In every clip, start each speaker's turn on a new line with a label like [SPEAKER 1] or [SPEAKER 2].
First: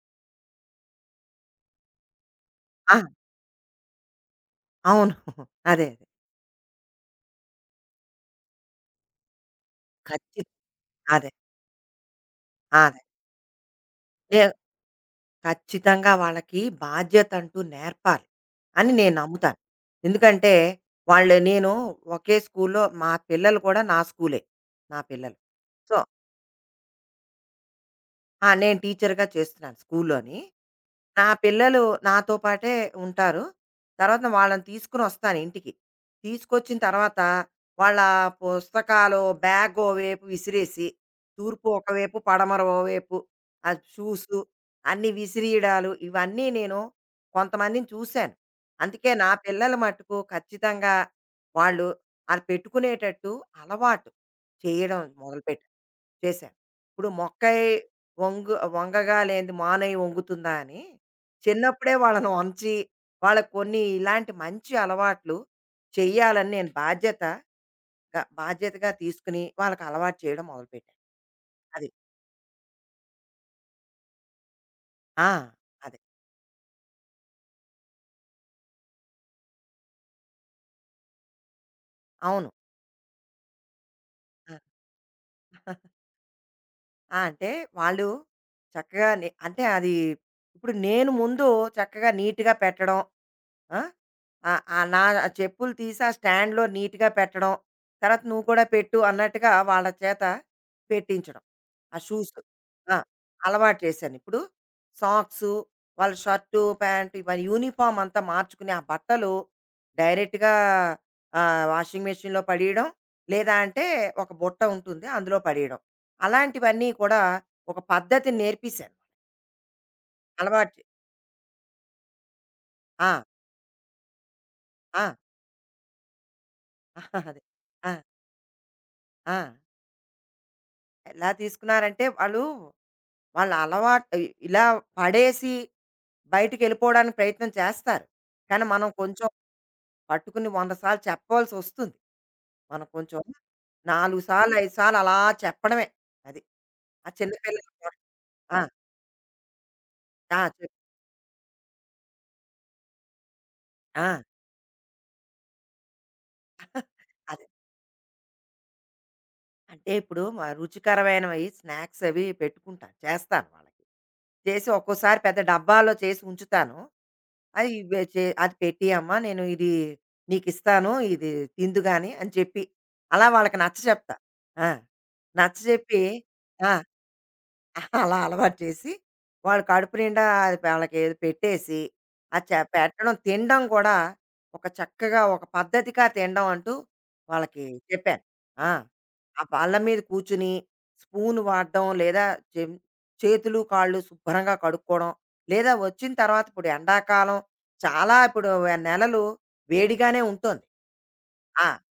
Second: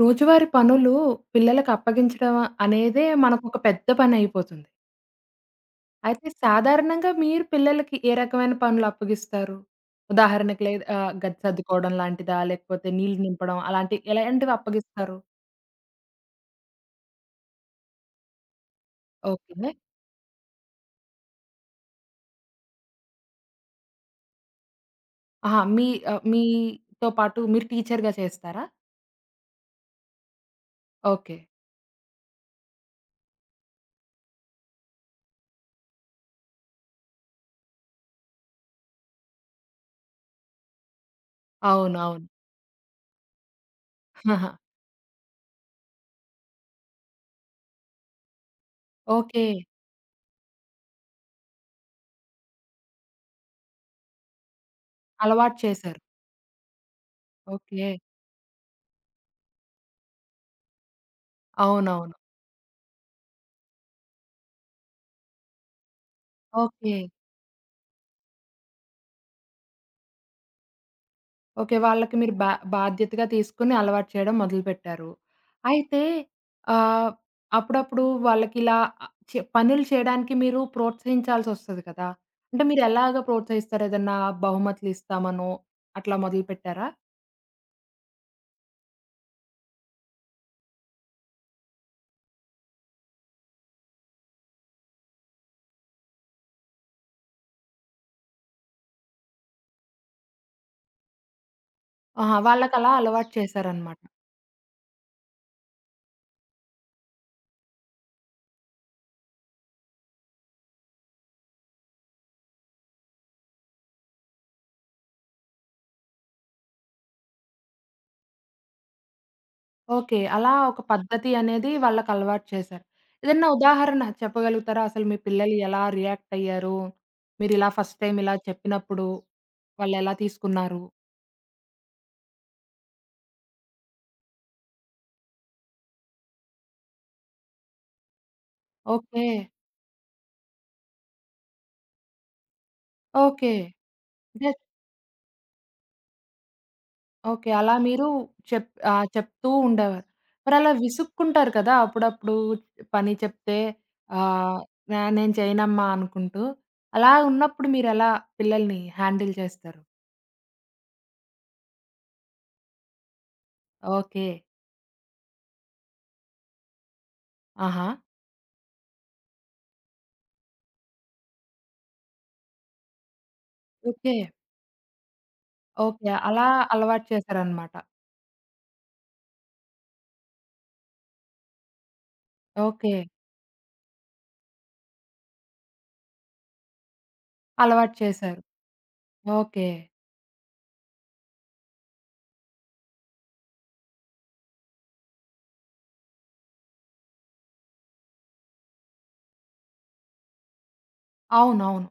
[SPEAKER 1] రోజువారీ పనులు పిల్లలకు అప్పగించడం
[SPEAKER 2] ఆ!
[SPEAKER 1] అనేదే మనకొక పెద్ద పనయిపోతుంది.
[SPEAKER 2] అవును. అదే. అదే.
[SPEAKER 1] అయితే సాధారణంగా మీరు పిల్లలకి ఏ రకమైన పనులు అప్పగిస్తారు?
[SPEAKER 2] ఖచ్చి
[SPEAKER 1] ఉదాహరణకి లేద
[SPEAKER 2] అదే.
[SPEAKER 1] గది సర్దుకోవడం లాంటిదా? లేకపోతే
[SPEAKER 2] అదే.
[SPEAKER 1] నీళ్లు నింపడం అలాంటి
[SPEAKER 2] నే
[SPEAKER 1] ఎలాంటివి అప్పగిస్తారు?
[SPEAKER 2] ఖచ్చితంగా వాళ్ళకి బాధ్యతంటూ నేర్పాలి అని నేను నమ్ముతాను.
[SPEAKER 1] ఓకే.
[SPEAKER 2] ఎందుకంటే, వాళ్ళు నేను ఒకే స్కూల్‌లో మా పిల్లలు కూడా నా స్కూలే. నా పిల్లలు.
[SPEAKER 1] ఆహా!
[SPEAKER 2] సో,
[SPEAKER 1] మీతో పాటు మీరు టీచర్‌గా
[SPEAKER 2] ఆ!
[SPEAKER 1] చేస్తారా?
[SPEAKER 2] నేను టీచర్‌గా చేస్తున్నాను స్కూల్‌లోని. నా
[SPEAKER 1] ఓకే.
[SPEAKER 2] పిల్లలు నాతో పాటే ఉంటారు. తర్వాత వాళ్ళని తీసుకొనొస్తాను ఇంటికి. తీసుకొచ్చిన తర్వాత వాళ్ళ పుస్తకాలో బ్యాగో వైపు విసిరేసి, తూర్పు
[SPEAKER 1] అవును.
[SPEAKER 2] ఒకవైపు,
[SPEAKER 1] అవును.
[SPEAKER 2] పడమర ఓవైపు షూసు
[SPEAKER 1] ఆహా.
[SPEAKER 2] అన్నీ విసిరియడాలు ఇవన్నీ నేను కొంతమందిని చూశాను. అందుకే నా
[SPEAKER 1] ఓకే.
[SPEAKER 2] పిల్లలు మట్టుకు ఖచ్చితంగా వాళ్ళు అది పెట్టుకునేటట్టు అలవాటు చేయడం
[SPEAKER 1] అలవాటు
[SPEAKER 2] మొదలుపెట్టాను.
[SPEAKER 1] చేశారు.
[SPEAKER 2] చేశాను. ఇప్పుడు మొక్కై
[SPEAKER 1] ఓకే.
[SPEAKER 2] వంగు వంగగా లేనిది మానై వంగుతుందా అని చిన్నప్పుడే
[SPEAKER 1] అవునవును.
[SPEAKER 2] వాళ్ళని వంచి, వాళ్ళకి కొన్ని ఇలాంటి మంచి అలవాట్లు చెయ్యాలని నేను
[SPEAKER 1] ఓకే.
[SPEAKER 2] బాధ్యత బాధ్యతగా తీసుకొని వాళ్ళకి అలవాటు చేయడం మొదలుపెట్టాను.
[SPEAKER 1] ఓకే.
[SPEAKER 2] అది.
[SPEAKER 1] వాళ్ళకి మీరు బా బాధ్యతగా తీసుకొని అలవాటు చేయడం మొదలుపెట్టారు.
[SPEAKER 2] ఆ! అదే.
[SPEAKER 1] అయితే ఆహ్, అప్పుడప్పుడు వాళ్ళకిలా ఆహ్, చే పనులు చేయడానికి మీరు ప్రోత్సహించాల్సొస్తది కదా!
[SPEAKER 2] అవును.
[SPEAKER 1] అంటే మీరెలాగా ప్రోత్సహిస్తారు? ఏదన్నా
[SPEAKER 2] ఆ!
[SPEAKER 1] బహుమతులిస్తామనో అట్లా మొదలుపెట్టారా?
[SPEAKER 2] ఆ! అంటే వాళ్ళు చక్కగా అంటే అది ఇప్పుడు నేను ముందు చక్కగా నీట్‌గా పెట్టడం ఆ? ఆ నా చెప్పులు తీసి ఆ స్టాండ్లో నీట్గా పెట్టడం తర్వాత నువ్వు కూడా పెట్టు అన్నట్టుగా వాళ్ళ చేత పెట్టించడం ఆ షూస్
[SPEAKER 1] ఆహా! వాళ్ళకలా అలవాటు
[SPEAKER 2] అలవాటు
[SPEAKER 1] చేశారనమాట.
[SPEAKER 2] చేశాను ఇప్పుడు సాక్స్ వాళ్ళ షర్టు ప్యాంటు ఇవన్నీ యూనిఫామ్ అంతా మార్చుకుని ఆ బట్టలు డైరెక్ట్గా వాషింగ్ మెషిన్లో పడేయడం లేదా అంటే ఒక బుట్ట ఉంటుంది అందులో పడేయడం అలాంటివన్నీ కూడా ఒక పద్ధతిని నేర్పించాను
[SPEAKER 1] ఓకే. అలా
[SPEAKER 2] అలవాటు
[SPEAKER 1] ఒక పద్ధతి అనేది వాళ్ళకలవాటు చేశారు.
[SPEAKER 2] ఆ,
[SPEAKER 1] ఏదన్నా ఉదాహరణ చెప్పగలుగుతారా?
[SPEAKER 2] ఆ,
[SPEAKER 1] అసలు మీ పిల్లలు ఎలా రియాక్ట్ అయ్యారు?
[SPEAKER 2] అదే
[SPEAKER 1] మీరిలా
[SPEAKER 2] ఆ,
[SPEAKER 1] ఫస్ట్ టైమ్ ఇలా చెప్పినప్పుడు
[SPEAKER 2] ఆ.
[SPEAKER 1] వాళ్ళెలా తీసుకున్నారు?
[SPEAKER 2] ఎలా తీసుకున్నారంటే వాళ్ళు వాళ్ళ అలవాటు ఇలా పడేసి బయటికి వెళ్ళిపోవడానికి ప్రయత్నం చేస్తారు. కానీ మనం
[SPEAKER 1] ఓకే.
[SPEAKER 2] కొంచెం పట్టుకుని 100 సార్లు చెప్పవలసి వస్తుంది. మనం కొంచెం
[SPEAKER 1] ఓకే.
[SPEAKER 2] 4 సార్లు,
[SPEAKER 1] జస్ట్
[SPEAKER 2] 5 సార్లు అలా చెప్పడమే. అది. ఆ చిన్న
[SPEAKER 1] ఓకే.
[SPEAKER 2] పిల్లలు
[SPEAKER 1] అలా
[SPEAKER 2] కూడా
[SPEAKER 1] మీరు
[SPEAKER 2] ఆ!
[SPEAKER 1] చెప్ ఆహ్, చెప్తూ ఉండేవారు.
[SPEAKER 2] ఆ!
[SPEAKER 1] మరలా విసుక్కుంటారు కదా! అప్పుడప్పుడు పని చెప్తే
[SPEAKER 2] ఆ!
[SPEAKER 1] ఆహ్, నా నేను చేయనమ్మా అనుకుంటూ. అలా
[SPEAKER 2] అదే.
[SPEAKER 1] ఉన్నప్పుడు మీరెలా పిల్లల్ని హ్యాండిల్ చేస్తారు?
[SPEAKER 2] అంటే ఇప్పుడు రుచికరమైనవి స్నాక్స్ అవి పెట్టుకుంటాను. చేస్తాను వాళ్ళకి.
[SPEAKER 1] ఓకే.
[SPEAKER 2] చేసి ఒక్కోసారి పెద్ద డబ్బాలో చేసి ఉంచుతాను. అది
[SPEAKER 1] ఆహా!
[SPEAKER 2] అది పెట్టియమ్మా నేను ఇది నీకు ఇస్తాను ఇది తిందు గాని అని చెప్పి అలా వాళ్ళకి నచ్చ చెప్తా
[SPEAKER 1] ఓకే.
[SPEAKER 2] ఆ, నచ్చ చెప్పి
[SPEAKER 1] ఓకే. అలా అలవాటు చేశారనమాట.
[SPEAKER 2] అలా అలవాటు చేసి, వాళ్ళు కడుపు నిండా అది వాళ్ళకి ఏదో పెట్టేసి, ఆ చ
[SPEAKER 1] ఓకే.
[SPEAKER 2] పెట్టడం తినడం కూడా ఒక చక్కగా ఒక పద్ధతిగా తినడం అంటూ వాళ్ళకి
[SPEAKER 1] అలవాటు
[SPEAKER 2] చెప్పాను.
[SPEAKER 1] చేశారు.
[SPEAKER 2] ఆ! ఆ
[SPEAKER 1] ఓకే.
[SPEAKER 2] బల్ల మీద కూర్చుని స్పూన్ వాడడం లేదా చెం చేతులు, కాళ్ళు శుభ్రంగా కడుక్కోవడం, లేదా వచ్చిన తర్వాత ఇప్పుడు ఎండాకాలం చాలా ఇప్పుడు నెలలు వేడిగానే ఉంటుంది. ఆ!
[SPEAKER 1] అవునవును.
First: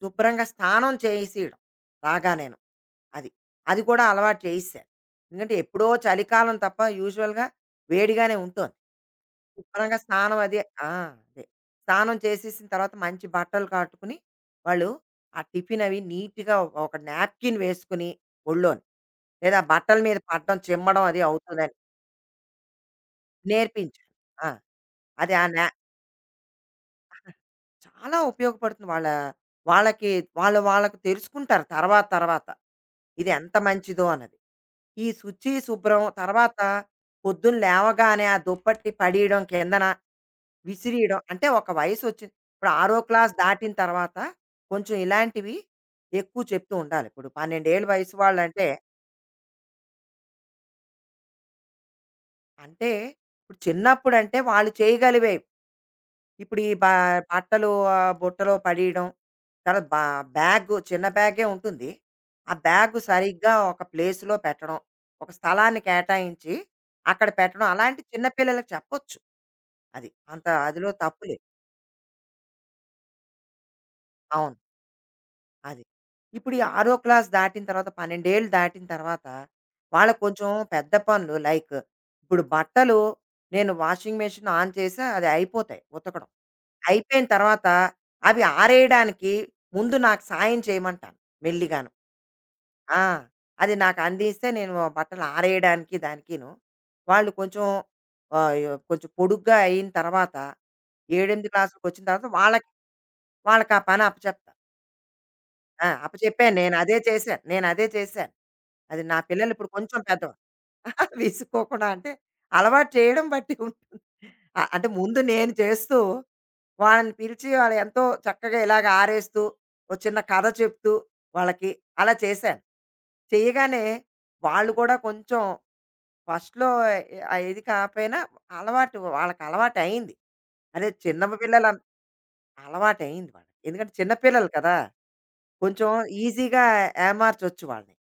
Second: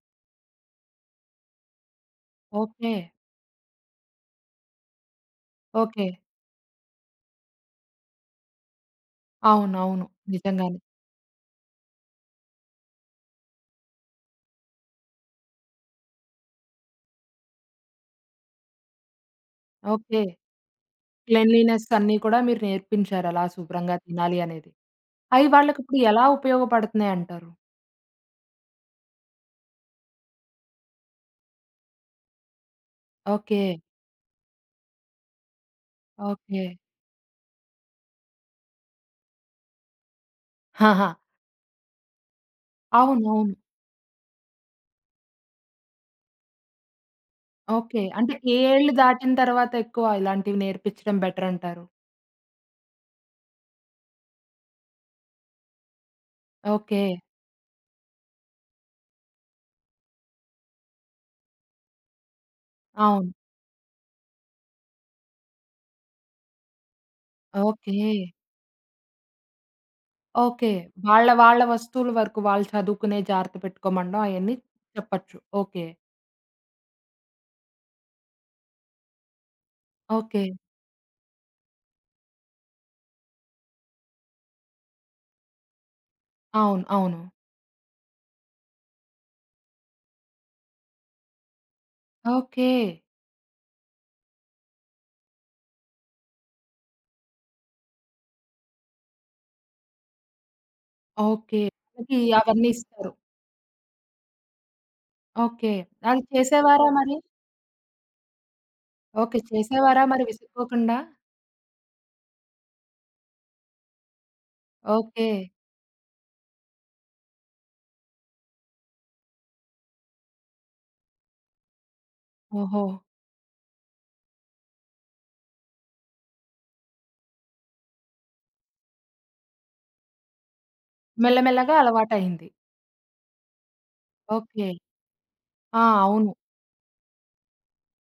[SPEAKER 2] శుభ్రంగా స్నానం చేసియడం రాగానేను.
[SPEAKER 1] ఓకే.
[SPEAKER 2] అది. అది కూడా అలవాటు చేయిసాను. ఎందుకంటే ఎప్పుడో
[SPEAKER 1] ఓకే.
[SPEAKER 2] చలికాలం తప్ప యూజువల్‌గా వేడిగానే ఉంటోంది. శుభ్రంగా
[SPEAKER 1] అవునవును.
[SPEAKER 2] స్నానం అది
[SPEAKER 1] నిజంగానే.
[SPEAKER 2] ఆ! అదే. స్నానం చేసేసిన తర్వాత మంచి బట్టలు కట్టుకుని, వాళ్ళు ఆ టిఫిన్ అవి నీట్‌గా ఒక నాప్కిన్ వేసుకుని ఒళ్ళోని, లేదా బట్టల మీద
[SPEAKER 1] ఓకే.
[SPEAKER 2] పడడం, చిమ్మడం అది అవుతుందని
[SPEAKER 1] క్లెన్లీనెస్ అన్నీ కూడా మీరు నేర్పించారు, అలా శుభ్రంగా
[SPEAKER 2] నేర్పించాను.
[SPEAKER 1] తినాలి
[SPEAKER 2] ఆ!
[SPEAKER 1] అనేది.
[SPEAKER 2] అది ఆ
[SPEAKER 1] అయి
[SPEAKER 2] నా
[SPEAKER 1] వాళ్ళకిప్పుడు ఎలా ఉపయోగపడుతున్నాయంటారు?
[SPEAKER 2] చాలా ఉపయోగపడుతుంది. వాళ్ళ వాళ్ళకి వాళ్ళు వాళ్ళకి తెలుసుకుంటారు తర్వాత తర్వాత. ఇది ఎంత
[SPEAKER 1] ఓకే.
[SPEAKER 2] మంచిదో అన్నది. ఈ శుచి, శుభ్రం తర్వాత
[SPEAKER 1] ఓకే.
[SPEAKER 2] పొద్దున్న లేవగానే ఆ దుప్పటి పడేయడం కిందన,
[SPEAKER 1] ఆహా!
[SPEAKER 2] విసిరేయడం. అంటే ఒక వయసొచ్చింది. ఇప్పుడు ఆరో క్లాస్
[SPEAKER 1] అవునవును.
[SPEAKER 2] దాటిన తర్వాత కొంచెం ఇలాంటివి ఎక్కువ చెప్తూ ఉండాలి. ఇప్పుడు 12 ఏళ్ళ
[SPEAKER 1] ఓకే.
[SPEAKER 2] వయసు
[SPEAKER 1] అంటే ఏ
[SPEAKER 2] వాళ్ళంటే,
[SPEAKER 1] ఏళ్ళు దాటిన తర్వాత ఎక్కువ ఇలాంటివి నేర్పించడం బెటరంటారు?
[SPEAKER 2] అంటే అంటే ఇప్పుడు చిన్నప్పుడంటే వాళ్ళు చేయగలివేవి. ఇప్పుడు ఈ
[SPEAKER 1] ఓకే.
[SPEAKER 2] బట్టలు బుట్టలో పడేయడం. తర్వాత బ్యాగు చిన్న బ్యాగే ఉంటుంది. ఆ బ్యాగు
[SPEAKER 1] అవును.
[SPEAKER 2] సరిగ్గా ఒక ప్లేస్‌లో పెట్టడం. ఒక స్థలాన్ని కేటాయించి అక్కడ పెట్టడం. అలాంటి
[SPEAKER 1] ఓకే.
[SPEAKER 2] చిన్న పిల్లలకి చెప్పొచ్చు. అది. అంత
[SPEAKER 1] ఓకే.
[SPEAKER 2] అదిలో తప్పు
[SPEAKER 1] వాళ్ళ
[SPEAKER 2] లేదు.
[SPEAKER 1] వాళ్ళ వస్తువుల వరకు వాళ్ళు చదువుకునేయి జాగ్రత్త పెట్టుకోమనడం
[SPEAKER 2] అవును.
[SPEAKER 1] అయన్నీ చెప్పచ్చు.
[SPEAKER 2] అది.
[SPEAKER 1] ఓకే.
[SPEAKER 2] ఇప్పుడు ఈ ఆరో క్లాస్ దాటిన తర్వాత 12 దాటిన తర్వాత వాళ్ళకి
[SPEAKER 1] ఓకే.
[SPEAKER 2] కొంచెం పెద్ద పనులు లైక్ ఇప్పుడు బట్టలు నేను వాషింగ్ మెషిన్ ఆన్ చేసి అది అయిపోతాయి ఉతకడం.
[SPEAKER 1] అవును. అవును.
[SPEAKER 2] అయిపోయిన తర్వాత అవి ఆరేయడానికి ముందు నాకు సాయం చేయమంటాను మెల్లిగాను.
[SPEAKER 1] ఓకే.
[SPEAKER 2] ఆ! అది నాకు అందిస్తే నేను ఆ బట్టలు ఆరేయడానికి దానికిను. వాళ్ళు కొంచెం ఆహ్, యొ కొంచెం పొడుగ్గా అయిన తర్వాత 7, 8
[SPEAKER 1] ఓకే.
[SPEAKER 2] క్లాసులకొచ్చిన
[SPEAKER 1] వాళ్ళకి
[SPEAKER 2] తర్వాత
[SPEAKER 1] అవన్నీ
[SPEAKER 2] వాళ్ళకి
[SPEAKER 1] ఇస్తారు.
[SPEAKER 2] వాళ్ళకి ఆ పని అప్పచెప్తాను.
[SPEAKER 1] ఓకే.
[SPEAKER 2] ఆ!
[SPEAKER 1] అది
[SPEAKER 2] అప్పచెప్పాను. నేను
[SPEAKER 1] చేసేవారా
[SPEAKER 2] అదే
[SPEAKER 1] మరి?
[SPEAKER 2] చేశాను. నేను అదే చేశాను. అది నా
[SPEAKER 1] ఓకే.
[SPEAKER 2] పిల్లలు ఇప్పుడు కొంచెం
[SPEAKER 1] చేసేవారా మరి,
[SPEAKER 2] పెద్దవాళ్ళు.
[SPEAKER 1] విసుక్కోకుండా?
[SPEAKER 2] విసుక్కోకుండా అంటే అలవాటు చేయడం బట్టి ఉంటుంది. అంటే ముందు
[SPEAKER 1] ఓకే.
[SPEAKER 2] నేను చేస్తూ వాళ్ళని పిలిచి వాళ్ళు ఎంతో చక్కగా ఇలాగ ఆరేస్తూ, ఓ చిన్న కథ చెప్తూ వాళ్ళకి అలా చేశాను.
[SPEAKER 1] ఓహో!
[SPEAKER 2] చేయగానే వాళ్ళు కూడా కొంచెం ఫస్ట్‌లో ఇది కాకపోయినా అలవాటు వాళ్ళకి అలవాటయింది. అదే చిన్న పిల్లలు
[SPEAKER 1] మెల్లమెల్లగా అలవాటయింది.
[SPEAKER 2] అలవాటయింది వాళ్ళకి. ఎందుకంటే చిన్న పిల్లలు
[SPEAKER 1] ఓకే.
[SPEAKER 2] కదా!
[SPEAKER 1] ఆ!
[SPEAKER 2] కొంచెం
[SPEAKER 1] అవును.
[SPEAKER 2] ఈజీగా ఏమార్చొచ్చు వాళ్ళని.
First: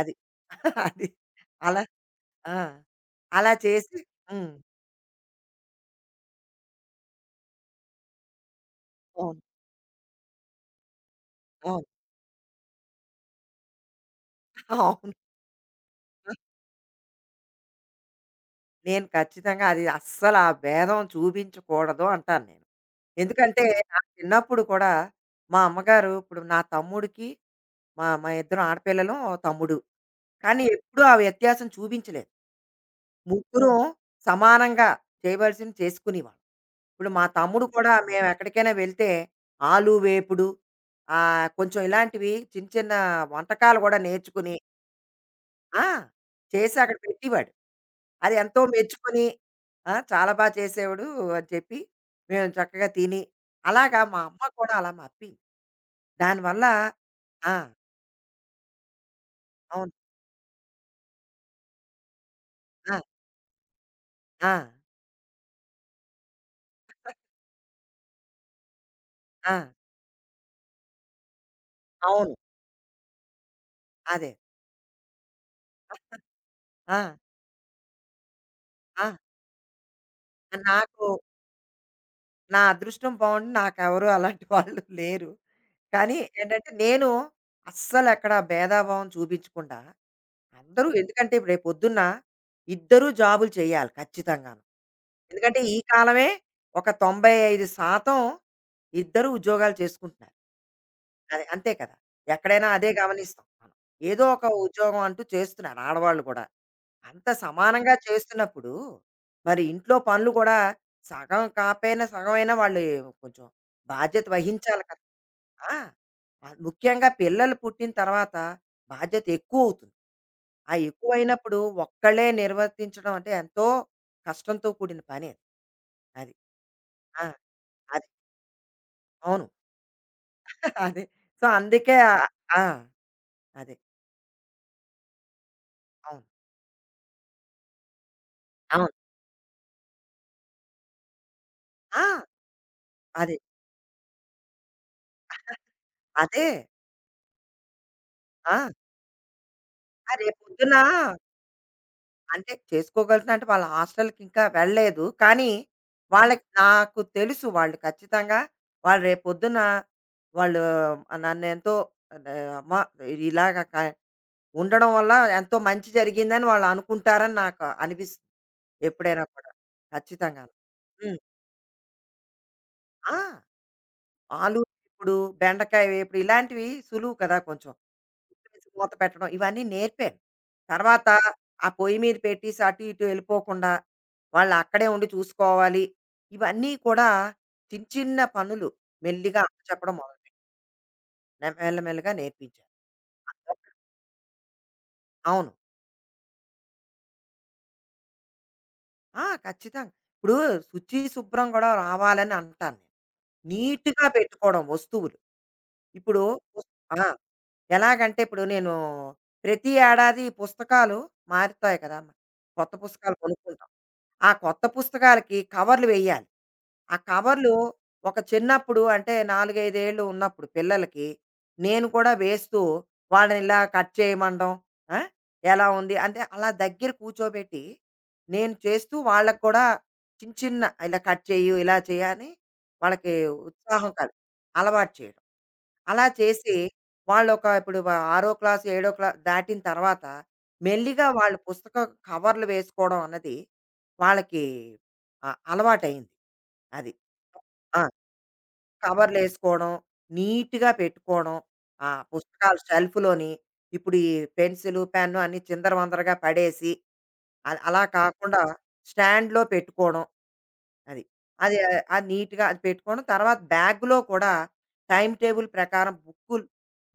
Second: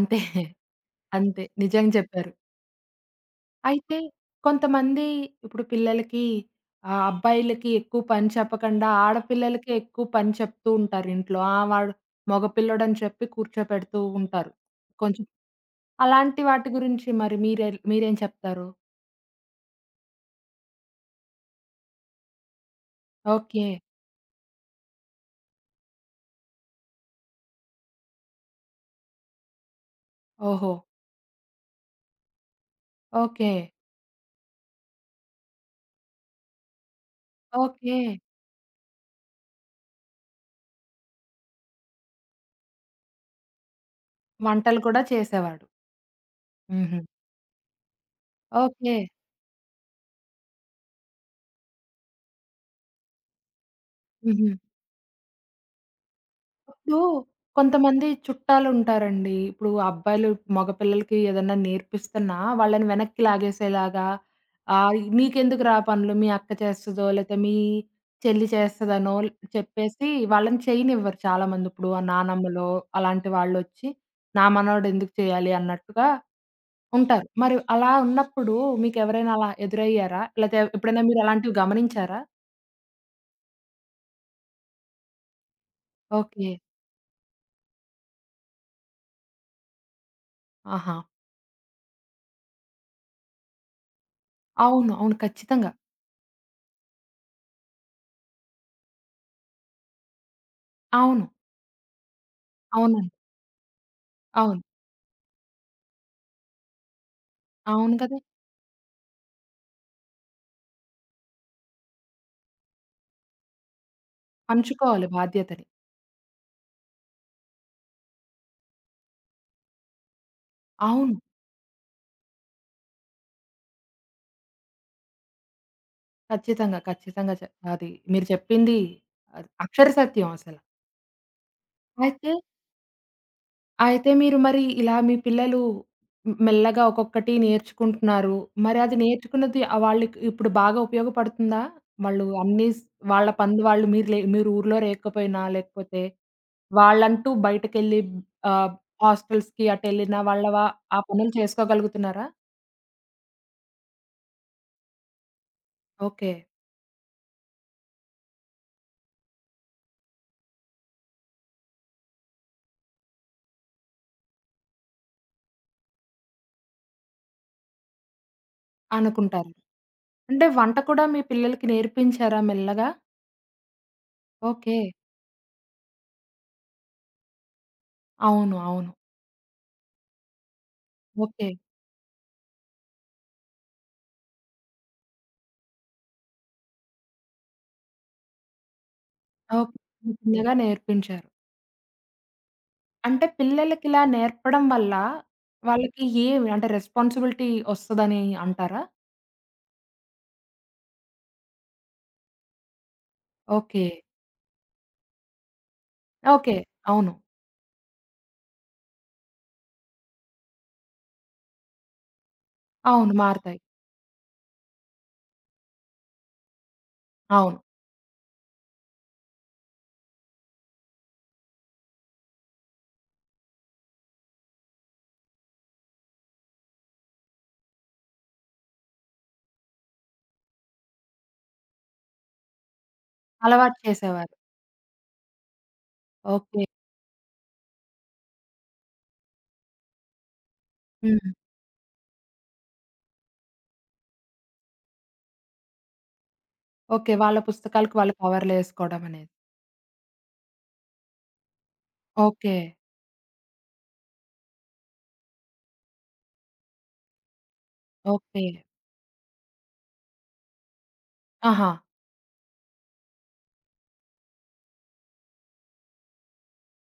[SPEAKER 2] అది. అది.
[SPEAKER 1] అంతే.
[SPEAKER 2] అలా
[SPEAKER 1] నిజంగా చెప్పారు.
[SPEAKER 2] ఆ! అలా చేసి
[SPEAKER 1] అయితే
[SPEAKER 2] హ్మ్.
[SPEAKER 1] కొంతమంది ఇప్పుడు పిల్లలకి, అబ్బాయిలకి ఎక్కువ పని చెప్పకుండా
[SPEAKER 2] అవును.
[SPEAKER 1] ఆడపిల్లలకే ఎక్కువ పని చెప్తూ ఉంటారు ఇంట్లో. ఆ!
[SPEAKER 2] అవును.
[SPEAKER 1] వాడు మగపిల్లోడని చెప్పి కూర్చోపెడుతూ ఉంటారు.
[SPEAKER 2] అవును.
[SPEAKER 1] కొంచెం అలాంటి వాటి గురించి మరి మీరేం చెప్తారు?
[SPEAKER 2] నేను ఖచ్చితంగా అది అస్సలు ఆ భేదం చూపించకూడదు అంటాను నేను. ఎందుకంటే,
[SPEAKER 1] ఓకే.
[SPEAKER 2] నా చిన్నప్పుడు కూడా మా అమ్మగారు ఇప్పుడు నా తమ్ముడికి మా మా ఇద్దరం ఆడపిల్లలు, తమ్ముడు. కానీ
[SPEAKER 1] ఓహో!
[SPEAKER 2] ఎప్పుడూ ఆ వ్యత్యాసం చూపించలేదు.
[SPEAKER 1] ఓకే.
[SPEAKER 2] ముగ్గురం సమానంగా చేయవలసింది చేసుకునేవాళ్ళం. ఇప్పుడు మా తమ్ముడు కూడా
[SPEAKER 1] ఓకే.
[SPEAKER 2] మేమెక్కడికైనా వెళ్తే, ఆలు వేపుడు కొంచెం ఇలాంటివి చిన్న చిన్న వంటకాలు గూడా నేర్చుకుని
[SPEAKER 1] వంటలు కూడా చేసేవాడు.
[SPEAKER 2] ఆ! చేసి అక్కడ
[SPEAKER 1] హుహు.
[SPEAKER 2] పెట్టేవాడు. అది ఎంతో
[SPEAKER 1] ఓకే.
[SPEAKER 2] మెచ్చుకొని ఆ! చాలా చేసేవాడు అని చెప్పి, మేము చక్కగా తిని, అలాగా మా అమ్మ
[SPEAKER 1] హుహు.
[SPEAKER 2] కూడా అలా మప్పింది. దానివల్ల
[SPEAKER 1] ఇప్పుడు
[SPEAKER 2] ఆ!
[SPEAKER 1] కొంతమంది చుట్టాలుంటారండి. ఇప్పుడు
[SPEAKER 2] అవును.
[SPEAKER 1] అబ్బాయిలు, మగపిల్లలకి ఏదన్నా నేర్పిస్తున్నా వాళ్ళని
[SPEAKER 2] ఆ!
[SPEAKER 1] వెనక్కి లాగేసేలాగా
[SPEAKER 2] ఆ!
[SPEAKER 1] "నీకెందుకురా, ఆ నీకెందుకు రా పనులు మీ అక్క చేస్తదో, లేతే మీ చెల్లి చేస్తదనో"
[SPEAKER 2] ఆ!
[SPEAKER 1] చెప్పేసి వాళ్ళని చేయనివ్వరు చాలామంది. ఇప్పుడు ఆ
[SPEAKER 2] అవును.
[SPEAKER 1] నానమ్మలో అలాంటి వాళ్ళొచ్చి,
[SPEAKER 2] అదే.
[SPEAKER 1] "నా మనవడు ఎందుకు చేయాలి" అన్నట్టుగా
[SPEAKER 2] ఆ!
[SPEAKER 1] ఉంటారు. మరి అలా ఉన్నప్పుడు
[SPEAKER 2] ఆ!
[SPEAKER 1] మీకెవరైనా అలా ఎదురయ్యారా? లేతే ఎప్పుడైనా
[SPEAKER 2] నాకు
[SPEAKER 1] మీరు అలాంటివి గమనించారా?
[SPEAKER 2] నా అదృష్టం బావుండి నాకెవరు అలాంటి వాళ్ళు లేరు. కానీ
[SPEAKER 1] ఓకే.
[SPEAKER 2] ఏంటంటే నేను అస్సలు ఎక్కడ భేదాభావం చూపించకుండా అందరూ
[SPEAKER 1] ఆహా!
[SPEAKER 2] ఎందుకంటే ఇప్పుడు రేపు పొద్దున్న ఇద్దరూ జాబులు చేయాలి ఖచ్చితంగాను.
[SPEAKER 1] అవును. అవును.
[SPEAKER 2] ఎందుకంటే
[SPEAKER 1] ఖచ్చితంగా.
[SPEAKER 2] ఈ కాలమే ఒక 95% ఇద్దరూ ఉద్యోగాలు చేసుకుంటున్నారు.
[SPEAKER 1] అవును.
[SPEAKER 2] అది అంతే కదా! ఎక్కడైనా అదే
[SPEAKER 1] అవునండి.
[SPEAKER 2] గమనిస్తాం మనం. ఏదో ఒక
[SPEAKER 1] అవును.
[SPEAKER 2] ఉద్యోగం అంటూ చేస్తున్నారు ఆడవాళ్ళు కూడా. అంత సమానంగా
[SPEAKER 1] అవును కదా!
[SPEAKER 2] చేస్తున్నప్పుడు మరి ఇంట్లో పనులు కూడా సగం కాపోయినా సగమైనా వాళ్ళు కొంచెం బాధ్యత వహించాలి కదా!
[SPEAKER 1] పంచుకోవాలి బాధ్యతని.
[SPEAKER 2] ఆ! ముఖ్యంగా పిల్లలు పుట్టిన తర్వాత బాధ్యత ఎక్కువవుతుంది. ఆ
[SPEAKER 1] అవును.
[SPEAKER 2] ఎక్కువైనప్పుడు ఒక్కళ్ళే నిర్వర్తించడం అంటే ఎంతో కష్టంతో కూడిన పని. అది. అది
[SPEAKER 1] ఖచ్చితంగా.
[SPEAKER 2] ఆ!
[SPEAKER 1] ఖచ్చితంగా చె అది
[SPEAKER 2] అది.
[SPEAKER 1] మీరు చెప్పింది
[SPEAKER 2] అవును.
[SPEAKER 1] అక్షర సత్యం అసల.
[SPEAKER 2] అదే. సో, అందుకే
[SPEAKER 1] అయితే,
[SPEAKER 2] ఆ! అదే.
[SPEAKER 1] అయితే మీరు మరి ఇలా మీ పిల్లలు
[SPEAKER 2] అవును.
[SPEAKER 1] మెల్లగా ఒక్కొక్కటి నేర్చుకుంటున్నారు. మరి
[SPEAKER 2] అవును.
[SPEAKER 1] అది నేర్చుకున్నది, వాళ్ళకి ఇప్పుడు బాగా ఉపయోగపడుతుందా?
[SPEAKER 2] ఆ!
[SPEAKER 1] వాళ్ళు అన్నీ స్ వాళ్ళ
[SPEAKER 2] అదే.
[SPEAKER 1] పనులు వాళ్ళు, మీరు ఊర్లో లేకపోయినా, లేకపోతే
[SPEAKER 2] అదే.
[SPEAKER 1] వాళ్ళంటూ బయటకెళ్ళి,
[SPEAKER 2] ఆ!
[SPEAKER 1] ఆహ్, హాస్టల్స్‌కి
[SPEAKER 2] ఆ!
[SPEAKER 1] అటెళ్ళినా వాళ్ళ వా
[SPEAKER 2] రేపొద్దున
[SPEAKER 1] ఆ పనులు చేసుకోగలుగుతున్నారా?
[SPEAKER 2] అంటే చేసుకోగలుగుతున్నా అంటే వాళ్ళ హాస్టల్‌కి ఇంకా వెళ్ళలేదు. కానీ,
[SPEAKER 1] ఓకే.
[SPEAKER 2] వాళ్ళకి నాకు తెలుసు వాళ్ళు ఖచ్చితంగా వాళ్ళు రేపొద్దున వాళ్ళు నన్నెంతో ఆహ్, అమ్మ ఇలాగ ఉండడం వల్ల ఎంతో మంచి జరిగిందని వాళ్ళు అనుకుంటారని నాకు అనిపిస్తుంది ఎప్పుడైనా కూడా.
[SPEAKER 1] అనుకుంటారు. అంటే
[SPEAKER 2] ఖచ్చితంగాను.
[SPEAKER 1] వంట కూడా
[SPEAKER 2] హ్మ్.
[SPEAKER 1] మీ పిల్లలకి నేర్పించారా మెల్లగా?
[SPEAKER 2] ఆ! ఆలు
[SPEAKER 1] ఓకే.
[SPEAKER 2] వేపుడు, బెండకాయ వేపుడు ఇలాంటివి సులువు కదా కొంచెం.
[SPEAKER 1] అవును.
[SPEAKER 2] ఉప్పేసి మూత
[SPEAKER 1] అవును.
[SPEAKER 2] పెట్టడం ఇవన్నీ నేర్పాను. తర్వాత
[SPEAKER 1] ఓకే.
[SPEAKER 2] ఆ పొయ్యి మీద పెట్టేసి అటు ఇటు వెళ్ళిపోకుండా వాళ్ళు అక్కడే ఉండి చూసుకోవాలి. ఇవన్నీ కూడా చిన్న చిన్న పనులు మెల్లిగా
[SPEAKER 1] ఓకే.
[SPEAKER 2] అప్పచెప్పడం మొదలుపెట్టాను.
[SPEAKER 1] చిన్నగా నేర్పించారు.
[SPEAKER 2] మెల్లమెల్లగా నేర్పించాను.
[SPEAKER 1] అంటే పిల్లలకిలా నేర్పడం వల్ల
[SPEAKER 2] అవును.
[SPEAKER 1] వాళ్ళకి ఏమి అంటే రెస్పాన్సిబిలిటీ ఒస్తదని అంటారా?
[SPEAKER 2] ఆ! ఖచ్చితంగా. ఇప్పుడు శుచి, శుభ్రం కూడా రావాలని అంటాను.
[SPEAKER 1] ఓకే.
[SPEAKER 2] నీట్‌గా పెట్టుకోవడం వస్తువులు. ఇప్పుడు
[SPEAKER 1] ఓకే.
[SPEAKER 2] పుస్ ఆ!
[SPEAKER 1] అవును.
[SPEAKER 2] ఎలాగంటే ఇప్పుడు నేను ప్రతి ఏడాది పుస్తకాలు మారుతాయి కదా! కొత్త
[SPEAKER 1] అవును.
[SPEAKER 2] పుస్తకాలు
[SPEAKER 1] మారతాయి.
[SPEAKER 2] కొనుక్కుంటాం. ఆ కొత్త పుస్తకాలకి కవర్లు వెయ్యాలి. ఆ కవర్లు
[SPEAKER 1] అవును.
[SPEAKER 2] ఒక చిన్నప్పుడు అంటే 4, 5 ఏళ్ళు ఉన్నప్పుడు పిల్లలకి నేను కూడా వేస్తూ వాళ్ళని ఇలా కట్ చేయమనడం. ఆ! ఎలా ఉంది? అంటే అలా దగ్గర కూర్చోబెట్టి నేను చేస్తూ వాళ్ళకి కూడా చిన్న చిన్న ఇలా కట్ చెయ్యి, ఇలా చెయ్యి అని వాళ్ళకి
[SPEAKER 1] అలవాటు
[SPEAKER 2] ఉత్సాహం కల్
[SPEAKER 1] చేసేవారు.
[SPEAKER 2] అలవాటు చేయడం. అలా చేసి
[SPEAKER 1] ఓకే.
[SPEAKER 2] వాళ్ళొక ఇప్పుడు ఆరో క్లాస్, ఏడో దాటిన తర్వాత మెల్లిగా
[SPEAKER 1] హ్మ్.
[SPEAKER 2] వాళ్ళు కవర్లు వేసుకోవడం అన్నది వాళ్ళకి అలవాటయింది. అది.
[SPEAKER 1] ఓకే. వాళ్ళ
[SPEAKER 2] ఆ!
[SPEAKER 1] పుస్తకాలకి వాళ్ళు కవర్‌లేసుకోవడం అనేది.
[SPEAKER 2] కవర్లేసుకోవడం, నీట్‌గా పెట్టుకోవడం. ఆ
[SPEAKER 1] ఓకే.
[SPEAKER 2] పుస్తకాలు షెల్ఫ్‌లోని ఇప్పుడు ఈ పెన్సిలు, పెన్ను అన్నీ చిందరవందరగా పడేసి, అది అలా కాకుండా
[SPEAKER 1] ఓకే.
[SPEAKER 2] స్టాండ్‌లో పెట్టుకోవడం. అది. అది
[SPEAKER 1] ఆహా!
[SPEAKER 2] అది నీట్‌గా అది పెట్టుకోవడం. తర్వాత బ్యాగ్‌లో కూడా టైమ్ టేబుల్ ప్రకారం బుక్కులు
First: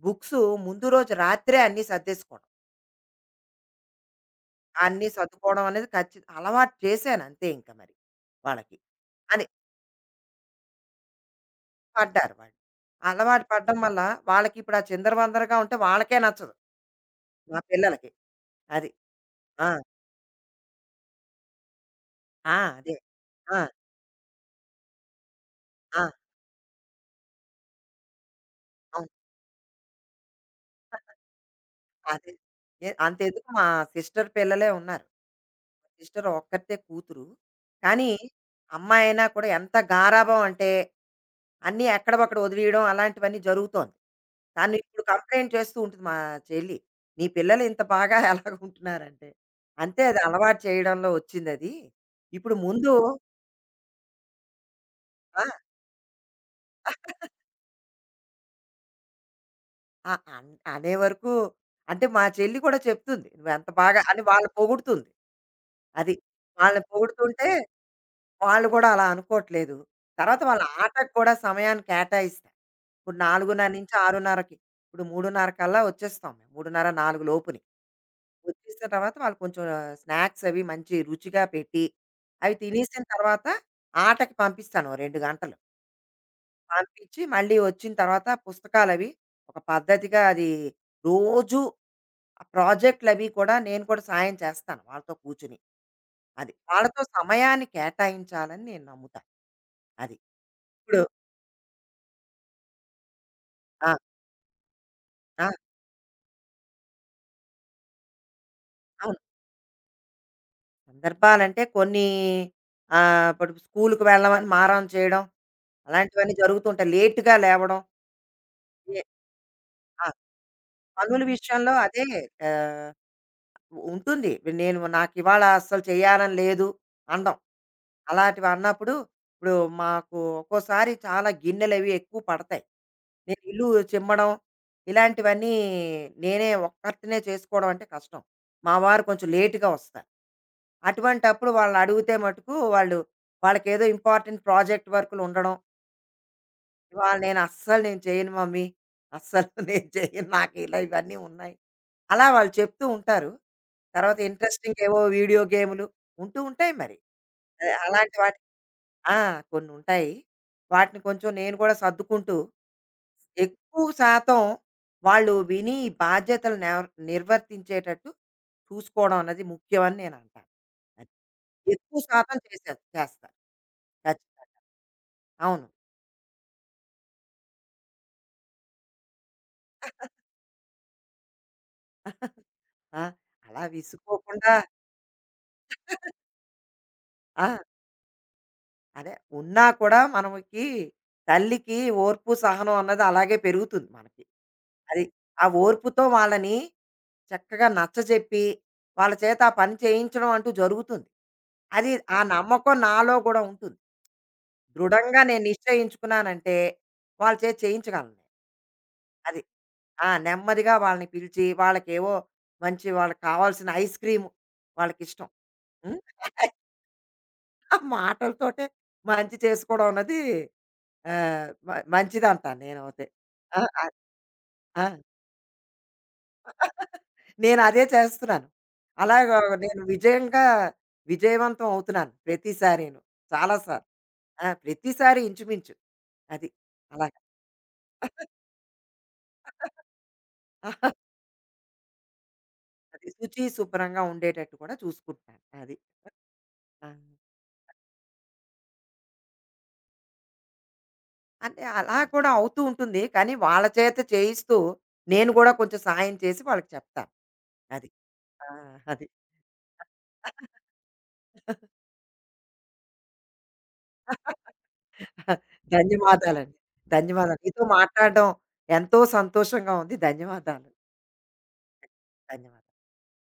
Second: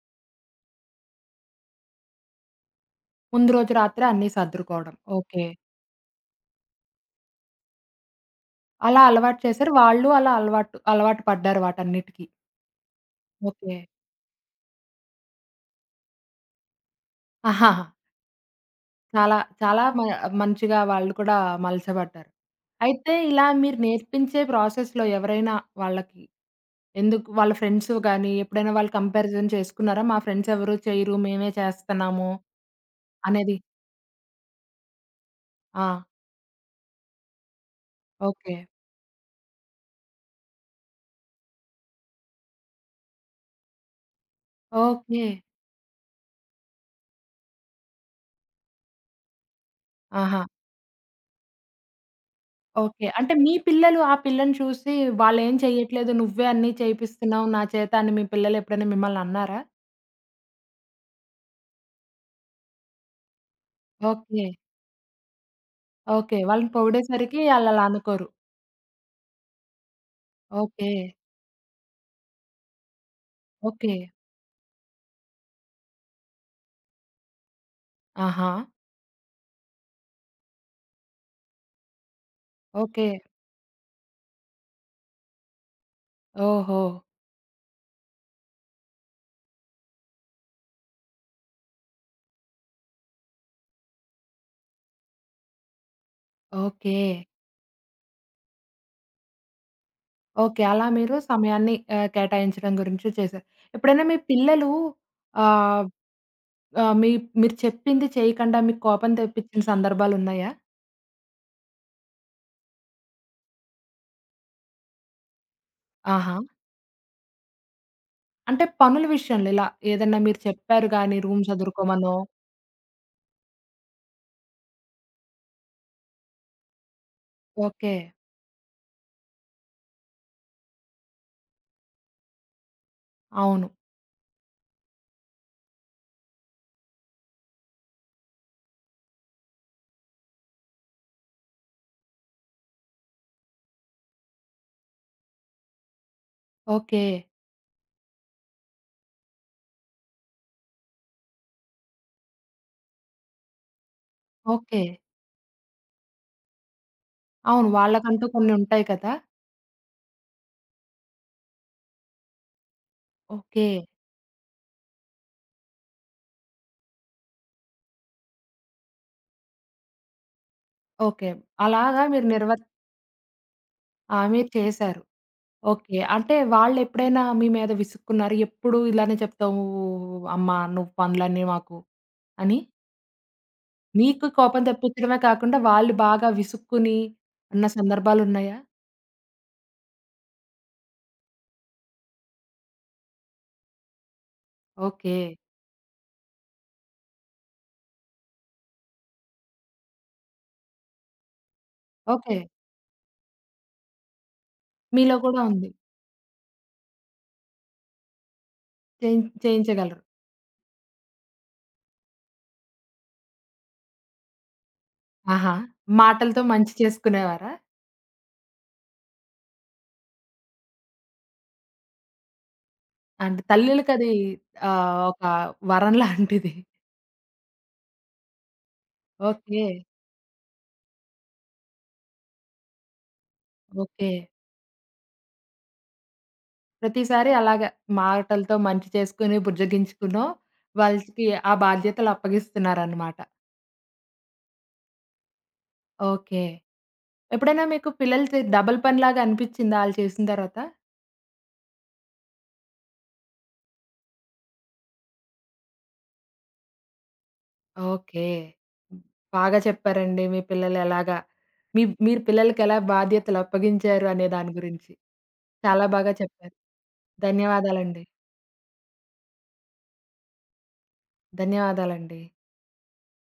[SPEAKER 2] బుక్సు ముందు రోజు రాత్రే అన్నీ సర్దేసుకోవడం.
[SPEAKER 1] ముందు రోజు రాత్రే అన్నీ సర్దుకోవడం.
[SPEAKER 2] అన్నీ
[SPEAKER 1] ఓకే.
[SPEAKER 2] సర్దుకోవడం అనేది అలవాటు చేశాను అంతే ఇంక మరి వాళ్ళకి.
[SPEAKER 1] అలా అలవాటు
[SPEAKER 2] అని
[SPEAKER 1] చేశారు. వాళ్ళు అలా అలవాటు అలవాటు పడ్డారు వాటన్నిటికి.
[SPEAKER 2] పడ్డారు వాళ్ళు. అలవాటు
[SPEAKER 1] ఓకే.
[SPEAKER 2] పడడం వల్ల వాళ్ళకిప్పుడు ఆ చిందరవందరగా ఉంటే వాళ్ళకే నచ్చదు. మా
[SPEAKER 1] ఆహాహా!
[SPEAKER 2] పిల్లలకి. అది.
[SPEAKER 1] చాలా
[SPEAKER 2] ఆ!
[SPEAKER 1] చాలా మ మంచిగా వాళ్ళు కూడా మలచబడ్డారు.
[SPEAKER 2] ఆ! అదే.
[SPEAKER 1] అయితే ఇలా
[SPEAKER 2] ఆ!
[SPEAKER 1] మీరు నేర్పించే ప్రాసెస్‌లో ఎవరైనా
[SPEAKER 2] ఆ!
[SPEAKER 1] వాళ్ళకి, ఎందుకు వాళ్ళ ఫ్రెండ్స్ గాని, ఎప్పుడైనా వాళ్ళు
[SPEAKER 2] అవును.
[SPEAKER 1] కంపారిజన్ చేసుకున్నారా? మా ఫ్రెండ్స్ ఎవరు చేయరు, మేమే చేస్తన్నాము
[SPEAKER 2] అదే. అంతెందుకు
[SPEAKER 1] అనేది?
[SPEAKER 2] మా సిస్టర్ పిల్లలే ఉన్నారు.
[SPEAKER 1] ఆ!
[SPEAKER 2] సిస్టర్ ఒక్కతే కూతురు. కానీ,
[SPEAKER 1] ఓకే.
[SPEAKER 2] అమ్మాయైనా కూడా ఎంత గారాబం అంటే, అన్నీ ఎక్కడవక్కడ వదిలేయడం అలాంటివన్నీ జరుగుతోంది. తను ఇప్పుడు
[SPEAKER 1] ఓకే.
[SPEAKER 2] కంప్లెయింట్ చేస్తూ ఉంటుంది మా చెల్లి. "నీ పిల్లలు ఇంత బాగా ఎలాగుంటున్నారంటే" అంతే అది
[SPEAKER 1] ఆహా!
[SPEAKER 2] అలవాటు చేయడంలో వచ్చిందది. ఇప్పుడు ముందు
[SPEAKER 1] ఓకే. అంటే మీ పిల్లలు ఆ పిల్లని చూసి,
[SPEAKER 2] ఆ!
[SPEAKER 1] వాళ్ళేం చెయ్యట్లేదు, నువ్వే అన్నీ చేపిస్తున్నావు నా చేత అని మీ పిల్లలు ఎప్పుడైనా మిమ్మల్ని అన్నారా?
[SPEAKER 2] అ అన్ అనే వరకు అంటే మా చెల్లి కూడా చెప్తుంది. "నువ్వెంత బాగా" అని
[SPEAKER 1] ఓకే.
[SPEAKER 2] వాళ్ళు పొగుడుతుంది. అది.
[SPEAKER 1] ఓకే. వాళ్ళని
[SPEAKER 2] వాళ్ళని
[SPEAKER 1] పొగిడేసరికి
[SPEAKER 2] పొగుడుతుంటే
[SPEAKER 1] ఆళ్ళలా అనుకోరు.
[SPEAKER 2] వాళ్ళు కూడా అలా అనుకోవట్లేదు. తర్వాత వాళ్ళ
[SPEAKER 1] ఓకే.
[SPEAKER 2] ఆటకు కూడా సమయాన్ని కేటాయిస్తారు. ఇప్పుడు
[SPEAKER 1] ఓకే.
[SPEAKER 2] 4:30-6:30కి ఇప్పుడు 3:30 కల్లా వచ్చేస్తాం మేము. 3:30, 4 లోపుని.
[SPEAKER 1] ఆహా!
[SPEAKER 2] వచ్చేసిన తర్వాత వాళ్ళు కొంచెం స్నాక్స్ అవి మంచి రుచిగా పెట్టి, అవి తినేసిన
[SPEAKER 1] ఓకే.
[SPEAKER 2] తర్వాత ఆటకి పంపిస్తాను ఓ 2 గంటలు.
[SPEAKER 1] ఓహో!
[SPEAKER 2] పంపించి మళ్ళీ వచ్చిన తర్వాత పుస్తకాలవి ఒక పద్ధతిగా అది రోజు ఆ ప్రాజెక్ట్‌లవి కూడా నేను కూడా సాయం చేస్తాను వాళ్ళతో కూర్చొని. అది.
[SPEAKER 1] ఓకే.
[SPEAKER 2] వాళ్ళతో సమయాన్ని కేటాయించాలని నేను నమ్ముతాను. అది.
[SPEAKER 1] ఓకే. అలా
[SPEAKER 2] ఇప్పుడు
[SPEAKER 1] మీరు సమయాన్ని కేటాయించడం గురించి చేశారు.
[SPEAKER 2] ఆ!
[SPEAKER 1] ఎప్పుడైనా మీ పిల్లలు
[SPEAKER 2] ఆ!
[SPEAKER 1] ఆహ్, ఆహ్, మీ మీరు చెప్పింది చేయకుండా మీకు కోపం
[SPEAKER 2] అవును.
[SPEAKER 1] తెప్పించిన సందర్భాలున్నాయా?
[SPEAKER 2] సందర్భాలంటే కొన్ని ఇప్పుడు స్కూలుకి వెళ్ళమని మారం చేయడం అలాంటివన్నీ
[SPEAKER 1] ఆహా!
[SPEAKER 2] జరుగుతుంటాయి. లేట్‌గా లేవడం.
[SPEAKER 1] అంటే
[SPEAKER 2] ఏ
[SPEAKER 1] పనుల విషయంలో ఇలా
[SPEAKER 2] ఆ!
[SPEAKER 1] ఏదన్నా మీరు చెప్పారు గానీ
[SPEAKER 2] పనుల
[SPEAKER 1] రూమ్
[SPEAKER 2] విషయంలో అదే
[SPEAKER 1] సదురుకోమనో.
[SPEAKER 2] ఆహ్, ఉంటుంది. నేను నాకివాళ అస్సలు చేయాలని లేదు అనడం.
[SPEAKER 1] ఓకే.
[SPEAKER 2] అలాంటివి అన్నప్పుడు ఇప్పుడు మాకు ఒక్కోసారి చాలా గిన్నెలవి ఎక్కువ పడతాయి. నేను ఇల్లు
[SPEAKER 1] అవును.
[SPEAKER 2] చిమ్మడం ఇలాంటివన్నీ నేనే ఒక్కర్తినే చేసుకోవడం అంటే కష్టం. మా వారు కొంచెం లేట్‌గా వస్తారు. అటువంటప్పుడు వాళ్ళని అడిగితే మటుకు వాళ్ళు వాళ్ళకేదో ఇంపార్టెంట్ ప్రాజెక్ట్ వర్క్‌లు ఉండడం.
[SPEAKER 1] ఓకే.
[SPEAKER 2] ఇవాళ నేను అస్సలు నేను చేయను మమ్మీ. అస్సలు నేను చేయను. నాకు ఇలా ఇవన్నీ ఉన్నాయి. అలా వాళ్ళు చెప్తూ ఉంటారు. తర్వాత ఇంట్రెస్టింగ్
[SPEAKER 1] ఓకే.
[SPEAKER 2] ఏవో వీడియో గేములు ఉంటూ ఉంటాయి మరి.
[SPEAKER 1] అవును.
[SPEAKER 2] అలాంటి
[SPEAKER 1] వాళ్ళకంటూ
[SPEAKER 2] వాటి
[SPEAKER 1] కొన్ని ఉంటాయి కదా!
[SPEAKER 2] ఆ! కొన్నుంటాయి. వాటిని కొంచెం నేను కూడా సర్దుకుంటూ,
[SPEAKER 1] ఓకే.
[SPEAKER 2] ఎక్కువ శాతం వాళ్ళు విని ఈ బాధ్యతలు నిర్వర్తించేటట్టు చూసుకోవడం అన్నది ముఖ్యమని నేనంటాను. అది.
[SPEAKER 1] ఓకే.
[SPEAKER 2] ఎక్కువ
[SPEAKER 1] అలాగా మీరు
[SPEAKER 2] శాతం చేశాను. చేస్తా.
[SPEAKER 1] ఆ! మీరు
[SPEAKER 2] ఖచ్చితంగా.
[SPEAKER 1] చేశారు.
[SPEAKER 2] అవును.
[SPEAKER 1] ఓకే. అంటే వాళ్ళెప్పుడైనా మీ మీద విసుక్కున్నారా? ఎప్పుడు ఇలానే చెప్తావు అమ్మా నువ్వు పనులన్నీ మాకు అని?
[SPEAKER 2] ఆ! అలా
[SPEAKER 1] మీకు
[SPEAKER 2] విసుక్కోకుండా
[SPEAKER 1] కోపం తెప్పించడమే కాకుండా వాళ్ళు బాగా విసుక్కుని
[SPEAKER 2] ఆ!
[SPEAKER 1] అన్న సందర్భాలున్నాయా?
[SPEAKER 2] అదే. ఉన్నా కూడా మనకి తల్లికి ఓర్పు, సహనం అన్నది అలాగే పెరుగుతుంది మనకి. అది.
[SPEAKER 1] ఓకే.
[SPEAKER 2] ఆ ఓర్పుతో వాళ్ళని చక్కగా నచ్చజెప్పి, వాళ్ళ చేత ఆ పని చేయించడం అంటూ జరుగుతుంది. అది ఆ ఓకే.
[SPEAKER 1] ఓకే.
[SPEAKER 2] నమ్మకం నాలో గూడా ఉంటుంది.
[SPEAKER 1] మీలో
[SPEAKER 2] దృఢంగా
[SPEAKER 1] కూడా
[SPEAKER 2] నేను
[SPEAKER 1] ఉంది.
[SPEAKER 2] నిశ్చయించుకున్నానంటే, వాళ్ళ చేత చేయించగలను. నేను. అది.
[SPEAKER 1] చేయించగలరు.
[SPEAKER 2] ఆ! నెమ్మదిగా వాళ్ళని పిలిచి, వాళ్ళకేవో మంచి వాళ్ళకి కావాల్సిన ఐస్ క్రీమ్ వాళ్ళకిష్టం.
[SPEAKER 1] ఆహా!
[SPEAKER 2] హ్మ్.
[SPEAKER 1] మాటలతో మంచి చేసుకునేవారా?
[SPEAKER 2] ఆ మాటలతోటే మంచి చేసుకోవడం అన్నది ఆహ్, మ మంచిదంటాను నేనైతే.
[SPEAKER 1] అంటే
[SPEAKER 2] ఆ! ఆ!
[SPEAKER 1] తల్లులకది,
[SPEAKER 2] ఆ!
[SPEAKER 1] ఒక వరం లాంటిది.
[SPEAKER 2] నేను అదే చేస్తున్నాను. అలాగా
[SPEAKER 1] ఓకే.
[SPEAKER 2] నేను విజయవంతం అవుతున్నాను ప్రతిసారీను. చాలా సార్లు.
[SPEAKER 1] ఓకే.
[SPEAKER 2] ఆ! ప్రతిసారి ఇంచుమించు. అది. అలాగా.
[SPEAKER 1] ప్రతిసారి అలాగా మాటలతో మంచి చేసుకొని, బుజ్జగించుకునో వాళ్ళకి ఆ బాధ్యతలు
[SPEAKER 2] అది
[SPEAKER 1] అప్పగిస్తున్నారనమాట.
[SPEAKER 2] శుచి, శుభ్రంగా ఉండేటట్టు కూడా చూసుకుంటాను. అది.
[SPEAKER 1] ఓకే.
[SPEAKER 2] ఆ!
[SPEAKER 1] ఎప్పుడైనా మీకు పిల్లలు డబుల్ పనిలాగా అనిపిచ్చిందా ఆళ్ళు చేసిన తర్వాత?
[SPEAKER 2] అంటే అలా కూడా అవుతూ ఉంటుంది. కానీ వాళ్ళ చేత చేయిస్తూ నేను కూడా కొంచెం సాయం చేసి వాళ్ళకి చెప్తాను. అది.
[SPEAKER 1] ఓకే.
[SPEAKER 2] ఆ! అది.
[SPEAKER 1] బాగా చెప్పారండి మీ పిల్లలు ఎలాగా, మీరు పిల్లలకెలా బాధ్యతలు అప్పగించారు అనే దాని గురించి. చాలా బాగా
[SPEAKER 2] ధన్యవాదాలండి.
[SPEAKER 1] చెప్పారు.
[SPEAKER 2] ధన్యవాదాలు. మీతో
[SPEAKER 1] ధన్యవాదాలండి.
[SPEAKER 2] మాట్లాడడం ఎంతో సంతోషంగా ఉంది. ధన్యవాదాలు.
[SPEAKER 1] ధన్యవాదాలండి.
[SPEAKER 2] ధన్యవాదాలు.